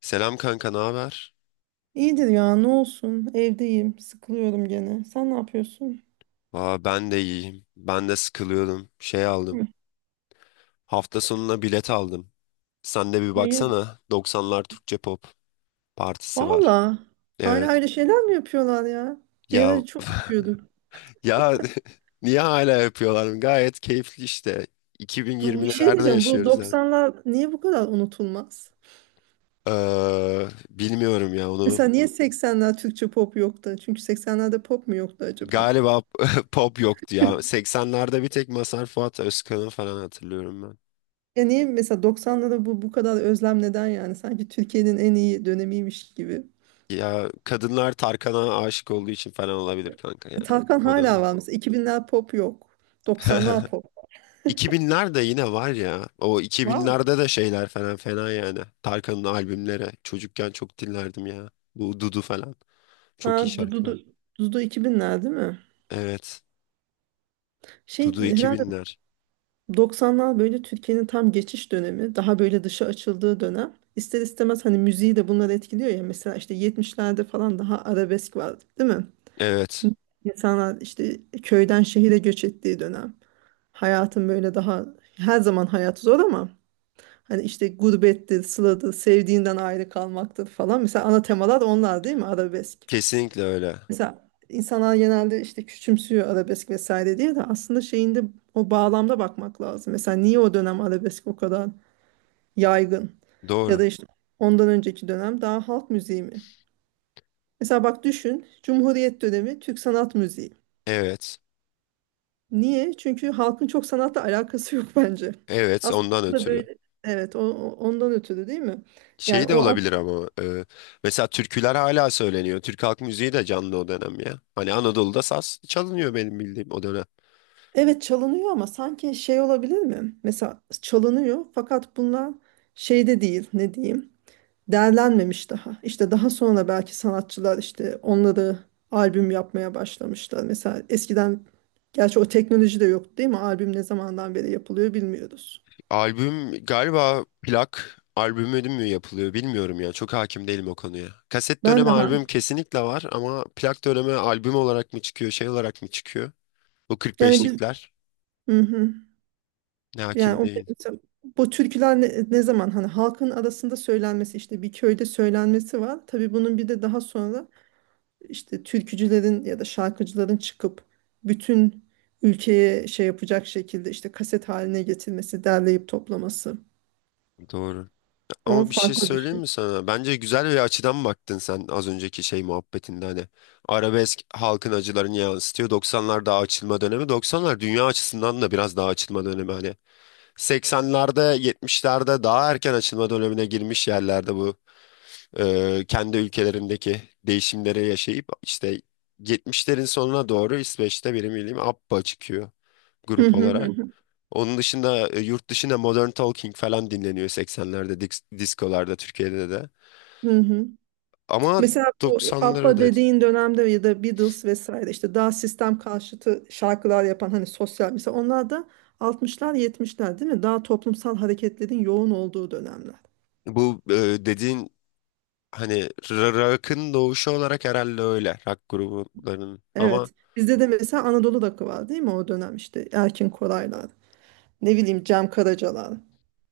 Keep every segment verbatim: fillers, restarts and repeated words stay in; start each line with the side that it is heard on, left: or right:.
left: Selam kanka, ne haber?
right: İyidir ya, ne olsun, evdeyim sıkılıyorum gene. Sen ne yapıyorsun?
left: Aa, ben de iyiyim. Ben de sıkılıyordum. Şey aldım.
right: Hı.
left: Hafta sonuna bilet aldım. Sen de bir
right: Hayır.
left: baksana. doksanlar Türkçe pop partisi var.
right: Valla hala
left: Evet.
right: öyle şeyler mi yapıyorlar ya? Bir
left: Ya
right: ara çok yapıyorduk.
left: ya niye hala yapıyorlar? Gayet keyifli işte.
right: Bu bir şey
left: iki bin yirmilerde
right: diyeceğim, bu
left: yaşıyoruz artık.
right: doksanlar niye bu kadar unutulmaz?
left: Ee, bilmiyorum ya onu.
right: Mesela niye seksenler Türkçe pop yoktu? Çünkü seksenlerde pop mu yoktu acaba?
left: Galiba pop yoktu ya. seksenlerde bir tek Mazhar Fuat Özkan'ı falan hatırlıyorum.
right: Ya niye mesela doksanlarda bu bu kadar özlem, neden yani? Sanki Türkiye'nin en iyi dönemiymiş gibi.
left: Ya kadınlar Tarkan'a aşık olduğu için falan olabilir kanka ya.
right: E, Tarkan
left: O
right: hala
left: dönem.
right: var mesela, iki binler pop yok. doksanlar pop
left: iki binler de yine var ya. O
right: var mı?
left: iki binlerde de şeyler falan fena yani. Tarkan'ın albümleri. Çocukken çok dinlerdim ya. Bu Dudu falan.
right: Ha,
left: Çok iyi
right: Dudu, Dudu,
left: şarkılar.
right: Dudu iki binler değil mi?
left: Evet.
right: Şey
left: Dudu
right: herhalde.
left: iki binler.
right: doksanlar böyle Türkiye'nin tam geçiş dönemi, daha böyle dışa açıldığı dönem. İster istemez hani müziği de bunlar etkiliyor ya. Mesela işte yetmişlerde falan daha arabesk vardı, değil mi?
left: Evet.
right: İnsanlar işte köyden şehire göç ettiği dönem. Hayatın böyle daha, her zaman hayat zor ama hani işte gurbettir, sıladır, sevdiğinden ayrı kalmaktır falan. Mesela ana temalar onlar değil mi? Arabesk.
left: Kesinlikle öyle.
right: Mesela insanlar genelde işte küçümsüyor arabesk vesaire diye de aslında şeyinde, o bağlamda bakmak lazım. Mesela niye o dönem arabesk o kadar yaygın? Ya
left: Doğru.
right: da işte ondan önceki dönem daha halk müziği mi? Mesela bak, düşün, Cumhuriyet dönemi Türk sanat müziği.
left: Evet.
right: Niye? Çünkü halkın çok sanatla alakası yok bence.
left: Evet,
right: Aslında
left: ondan
right: orada
left: ötürü.
right: böyle, evet, o, o- ondan ötürü değil mi? Yani
left: Şey de
right: o
left: olabilir
right: at-,
left: ama e, mesela türküler hala söyleniyor. Türk halk müziği de canlı o dönem ya. Hani Anadolu'da saz çalınıyor benim bildiğim o dönem.
right: evet çalınıyor ama sanki şey olabilir mi? Mesela çalınıyor fakat bunlar şeyde değil, ne diyeyim? Değerlenmemiş daha. İşte daha sonra belki sanatçılar işte onları albüm yapmaya başlamışlar. Mesela eskiden, gerçi o teknoloji de yoktu değil mi? Albüm ne zamandan beri yapılıyor bilmiyoruz.
left: Albüm galiba plak albümü mü yapılıyor bilmiyorum ya. Çok hakim değilim o konuya. Kaset
right: Ben
left: dönemi
right: de hayır.
left: albüm kesinlikle var ama plak dönemi albüm olarak mı çıkıyor, şey olarak mı çıkıyor? Bu kırk
right: Yani biz
left: beşlikler
right: bugün, hı hı.
left: ne,
right: Yani
left: hakim
right: o
left: değil.
right: mesela bu türküler, ne, ne zaman hani halkın arasında söylenmesi, işte bir köyde söylenmesi var. Tabii bunun bir de daha sonra işte türkücülerin ya da şarkıcıların çıkıp bütün ülkeye şey yapacak şekilde işte kaset haline getirmesi, derleyip toplaması.
left: Doğru.
right: O
left: Ama bir şey
right: farklı bir
left: söyleyeyim
right: şey.
left: mi sana? Bence güzel bir açıdan baktın sen az önceki şey muhabbetinde hani. Arabesk halkın acılarını yansıtıyor. doksanlar daha açılma dönemi. doksanlar dünya açısından da biraz daha açılma dönemi hani. seksenlerde, yetmişlerde daha erken açılma dönemine girmiş yerlerde bu. Ee, kendi ülkelerindeki değişimleri yaşayıp işte yetmişlerin sonuna doğru İsveç'te benim bildiğim ABBA çıkıyor
right: Hı
left: grup
right: hı, hı
left: olarak.
right: hı.
left: Onun dışında e, yurt dışında Modern Talking falan dinleniyor seksenlerde disk diskolarda Türkiye'de de.
right: Hı hı.
left: Ama
right: Mesela bu
left: doksanlara
right: ABBA
left: da
right: dediğin dönemde ya da Beatles vesaire işte daha sistem karşıtı şarkılar yapan hani sosyal, mesela onlar da altmışlar yetmişler değil mi? Daha toplumsal hareketlerin yoğun olduğu dönemler.
left: bu e, dediğin hani r- rock'ın doğuşu olarak herhalde öyle rock gruplarının ama
right: Evet. Bizde de mesela Anadolu Rock'ı var değil mi, o dönem işte Erkin Koraylar, ne bileyim, Cem Karacalar.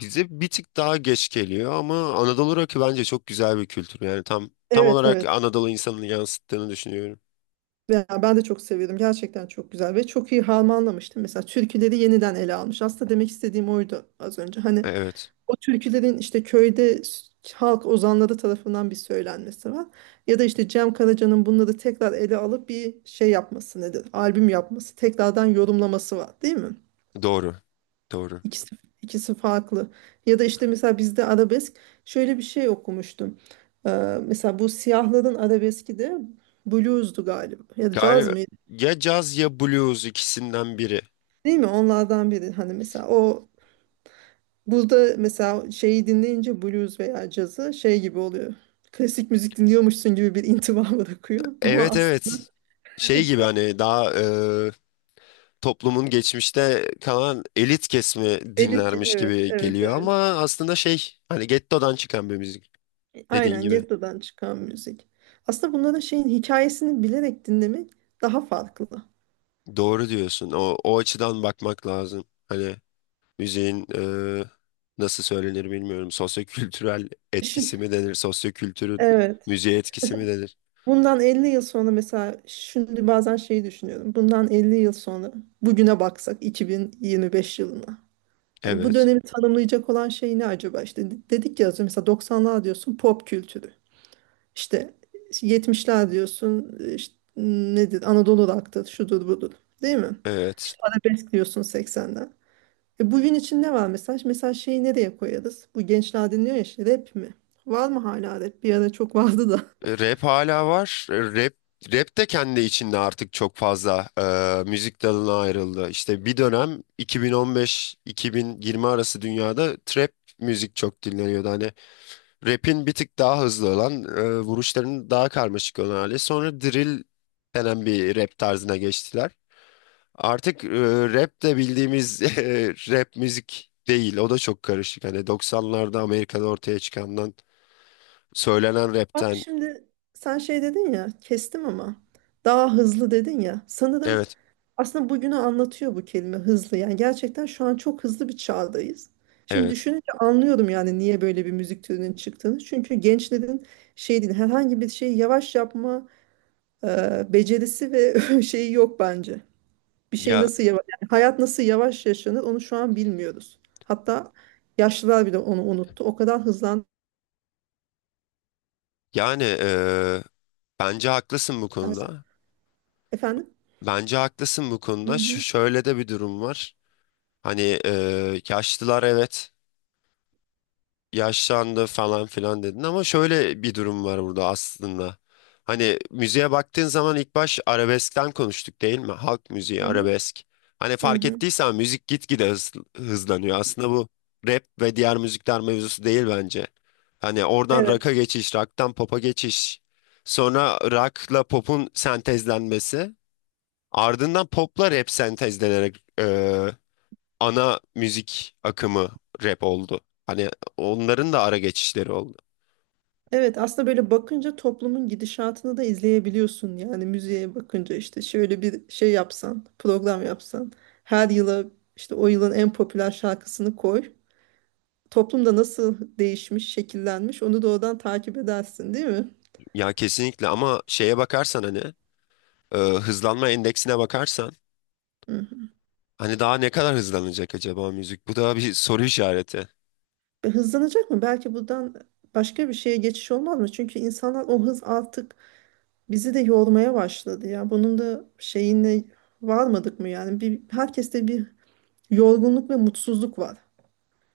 left: bize bir tık daha geç geliyor ama Anadolu rock'ı bence çok güzel bir kültür. Yani tam tam
right: Evet,
left: olarak
right: evet.
left: Anadolu insanını yansıttığını düşünüyorum.
right: Ya ben de çok seviyordum. Gerçekten çok güzel ve çok iyi harmanlamıştım. Mesela türküleri yeniden ele almış. Aslında demek istediğim oydu az önce. Hani,
left: Evet.
right: o türkülerin işte köyde halk ozanları tarafından bir söylenmesi var. Ya da işte Cem Karaca'nın bunları tekrar ele alıp bir şey yapması nedir? Albüm yapması, tekrardan yorumlaması var, değil mi?
left: Doğru. Doğru.
right: İkisi, ikisi farklı. Ya da işte mesela bizde arabesk, şöyle bir şey okumuştum. Ee, mesela bu siyahların arabeski de blues'du galiba. Ya da caz
left: Galiba
right: mıydı?
left: ya caz ya blues ikisinden biri.
right: Değil mi? Onlardan biri. Hani mesela o, burada mesela şeyi dinleyince blues veya cazı şey gibi oluyor. Klasik müzik dinliyormuşsun gibi bir intiba bırakıyor. Ama
left: Evet,
right: aslında
left: evet. Şey gibi hani daha e, toplumun geçmişte kalan elit kesimi
right: elit ki,
left: dinlermiş
right: evet,
left: gibi
right: evet,
left: geliyor ama
right: evet.
left: aslında şey hani gettodan çıkan bir müzik dediğin
right: Aynen,
left: gibi.
right: ghetto'dan çıkan müzik. Aslında bunların şeyin hikayesini bilerek dinlemek daha farklı.
left: Doğru diyorsun. O, o açıdan bakmak lazım. Hani müziğin e, nasıl söylenir bilmiyorum. Sosyokültürel
right: Düşün,
left: etkisi mi denir? Sosyokültürün
right: evet.
left: müziğe etkisi mi denir?
right: Bundan elli yıl sonra, mesela şimdi bazen şeyi düşünüyorum. Bundan elli yıl sonra bugüne baksak, iki bin yirmi beş yılına. Yani bu
left: Evet.
right: dönemi tanımlayacak olan şey ne acaba? İşte dedik ya az önce, mesela doksanlar diyorsun pop kültürü. İşte, işte yetmişler diyorsun, işte nedir, Anadolu rock'tır, şudur budur, değil mi?
left: Evet.
right: İşte arabesk diyorsun seksenden. E, bugün için ne var mesaj? Mesela şeyi nereye koyarız? Bu gençler dinliyor ya işte, rap mi? Var mı hala rap? Bir ara çok vardı da.
left: E, Rap hala var. E, Rap Rap de kendi içinde artık çok fazla e, müzik dalına ayrıldı. İşte bir dönem iki iki bin on beş bin yirmi arası dünyada trap müzik çok dinleniyordu. Hani rap'in bir tık daha hızlı olan, e, vuruşlarının daha karmaşık olan hali. Sonra drill denen bir rap tarzına geçtiler. Artık e, rap de bildiğimiz e, rap müzik değil. O da çok karışık. Hani doksanlarda Amerika'da ortaya çıkandan, söylenen
right: Bak
left: rapten.
right: şimdi, sen şey dedin ya, kestim ama daha hızlı dedin ya. Sanırım,
left: Evet,
right: aslında bugünü anlatıyor bu kelime, hızlı. Yani gerçekten şu an çok hızlı bir çağdayız. Şimdi
left: evet.
right: düşününce anlıyorum yani niye böyle bir müzik türünün çıktığını. Çünkü gençlerin şey değil, herhangi bir şeyi yavaş yapma e, becerisi ve şeyi yok bence. Bir şey
left: Ya
right: nasıl yavaş, yani hayat nasıl yavaş yaşanır onu şu an bilmiyoruz. Hatta yaşlılar bile onu unuttu. O kadar hızlandı.
left: Yani eee, bence haklısın bu konuda.
right: Efendim?
left: Bence haklısın bu
right: Hı
left: konuda. Ş-
right: hı.
left: şöyle de bir durum var. Hani eee yaşlılar, evet. Yaşlandı falan filan dedin ama şöyle bir durum var burada aslında. Hani müziğe baktığın zaman ilk baş arabeskten konuştuk değil mi? Halk müziği,
right: Hı hı.
left: arabesk. Hani
right: Hı
left: fark
right: hı.
left: ettiysen müzik gitgide hız, hızlanıyor. Aslında bu rap ve diğer müzikler mevzusu değil bence. Hani oradan rock'a
right: Evet.
left: geçiş, rock'tan pop'a geçiş. Sonra rock'la pop'un sentezlenmesi. Ardından pop'la rap sentezlenerek ana müzik akımı rap oldu. Hani onların da ara geçişleri oldu.
right: Evet aslında böyle bakınca toplumun gidişatını da izleyebiliyorsun. Yani müziğe bakınca işte şöyle bir şey yapsan, program yapsan, her yıla işte o yılın en popüler şarkısını koy. Toplumda nasıl değişmiş, şekillenmiş onu da oradan takip edersin değil mi?
left: Ya kesinlikle ama şeye bakarsan hani e, hızlanma endeksine bakarsan
right: Hı.
left: hani daha ne kadar hızlanacak acaba müzik? Bu da bir soru işareti.
right: E, hızlanacak mı? Belki buradan başka bir şeye geçiş olmaz mı? Çünkü insanlar o hız artık bizi de yormaya başladı ya. Bunun da şeyine varmadık mı yani? Bir, herkeste bir yorgunluk ve mutsuzluk var.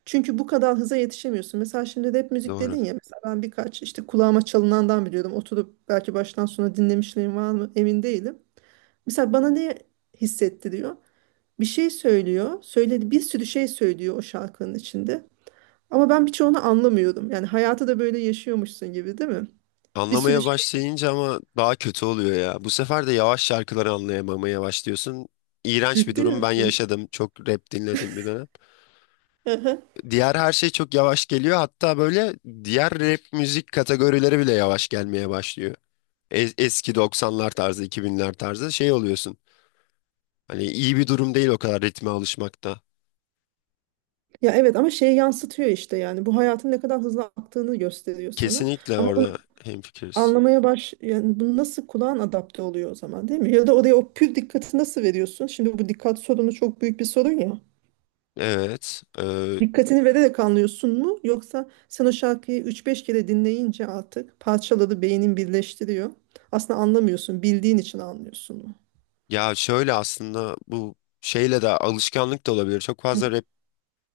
right: Çünkü bu kadar hıza yetişemiyorsun. Mesela şimdi rap müzik
left: Doğru.
right: dedin ya. Mesela ben birkaç işte kulağıma çalınandan biliyordum. Oturup belki baştan sona dinlemişliğim var mı, emin değilim. Mesela bana ne hissettiriyor? Bir şey söylüyor. Söyledi, bir sürü şey söylüyor o şarkının içinde. Ama ben birçoğunu anlamıyorum. Yani hayatı da böyle yaşıyormuşsun gibi, değil mi? Bir sürü
left: Anlamaya
right: şey.
left: başlayınca ama daha kötü oluyor ya. Bu sefer de yavaş şarkıları anlayamamaya başlıyorsun. İğrenç bir
right: Ciddi
left: durum ben
right: misin?
left: yaşadım. Çok rap dinlediğim bir dönem.
right: Aha.
left: Diğer her şey çok yavaş geliyor. Hatta böyle diğer rap müzik kategorileri bile yavaş gelmeye başlıyor. E- eski doksanlar tarzı, iki binler tarzı şey oluyorsun. Hani iyi bir durum değil o kadar ritme alışmakta.
right: Ya evet ama şey yansıtıyor işte, yani bu hayatın ne kadar hızlı aktığını gösteriyor sana.
left: Kesinlikle
right: Ama
left: orada hemfikiriz.
right: anlamaya baş, yani bu nasıl kulağın adapte oluyor o zaman değil mi? Ya da oraya o pür dikkati nasıl veriyorsun? Şimdi bu dikkat sorunu çok büyük bir sorun ya.
left: Evet. E,
right: Dikkatini vererek anlıyorsun mu? Yoksa sen o şarkıyı üç beş kere dinleyince artık parçaları beynin birleştiriyor. Aslında anlamıyorsun. Bildiğin için anlıyorsun mu?
left: ya şöyle aslında bu şeyle de alışkanlık da olabilir. Çok
right: Hı.
left: fazla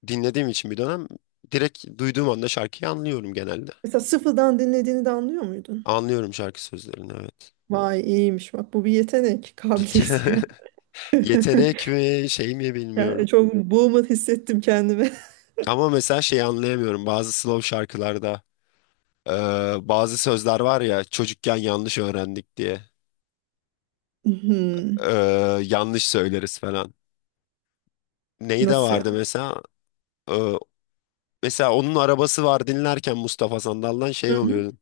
left: dinlediğim için bir dönem direkt duyduğum anda şarkıyı anlıyorum genelde.
right: Mesela sıfırdan dinlediğini de anlıyor muydun?
left: Anlıyorum şarkı sözlerini, evet.
right: Vay, iyiymiş bak, bu bir yetenek, kabiliyet. Yani
left: Yetenek mi şey mi bilmiyorum.
right: yani çok boomer hissettim kendimi.
left: Ama mesela şeyi anlayamıyorum bazı slow şarkılarda, eee, bazı sözler var ya çocukken yanlış öğrendik diye
right: Hmm.
left: eee, yanlış söyleriz falan. Neyi de
right: Nasıl ya?
left: vardı mesela. Eee, Mesela onun arabası var dinlerken Mustafa Sandal'dan şey
right: Hı hı.
left: oluyor.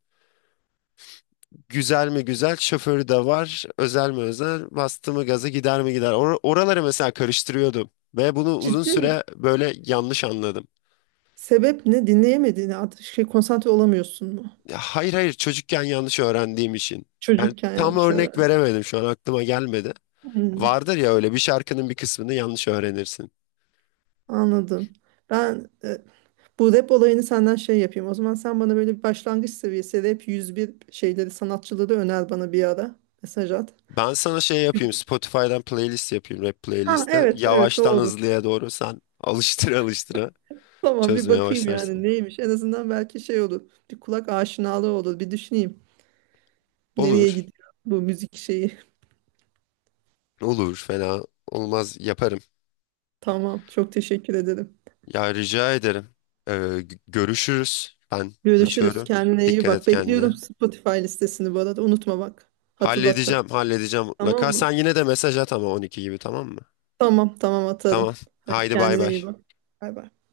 left: Güzel mi güzel, şoförü de var. Özel mi özel, bastı mı gaza gider mi gider. Or- oraları mesela karıştırıyordum. Ve bunu uzun
right: Ciddi misin?
left: süre böyle yanlış anladım.
right: Sebep ne? Dinleyemediğini artık, şey, konsantre olamıyorsun mu?
left: Ya hayır, hayır, çocukken yanlış öğrendiğim için. Yani
right: Çocukken
left: tam
right: yanlış
left: örnek
right: öğrendim.
left: veremedim, şu an aklıma gelmedi.
right: Hmm,
left: Vardır ya öyle, bir şarkının bir kısmını yanlış öğrenirsin.
right: anladım. Ben e, bu rap olayını senden şey yapayım. O zaman sen bana böyle bir başlangıç seviyesi rap yüz bir şeyleri, sanatçıları öner bana bir ara. Mesaj at.
left: Ben sana şey yapayım, Spotify'dan playlist yapayım, rap
right: Ha,
left: playlisti.
right: evet, evet,
left: Yavaştan
right: doğru.
left: hızlıya doğru sen alıştıra alıştıra
right: Tamam, bir
left: çözmeye
right: bakayım yani
left: başlarsın.
right: neymiş. En azından belki şey olur. Bir kulak aşinalığı olur. Bir düşüneyim. Nereye
left: Olur,
right: gidiyor bu müzik şeyi?
left: olur, fena olmaz, yaparım.
right: Tamam, çok teşekkür ederim.
left: Ya rica ederim. Ee, gö- görüşürüz. Ben
right: Görüşürüz.
left: kaçıyorum.
right: Kendine iyi
left: Dikkat
right: bak.
left: et kendine.
right: Bekliyorum Spotify listesini bu arada. Unutma bak. Hatırlatacağım.
left: Halledeceğim, halledeceğim mutlaka.
right: Tamam mı?
left: Sen yine de mesaj at ama on iki gibi, tamam mı?
right: Tamam tamam
left: Tamam.
right: atarım. Hadi
left: Haydi bay
right: kendine iyi
left: bay.
right: bak. Bay bay.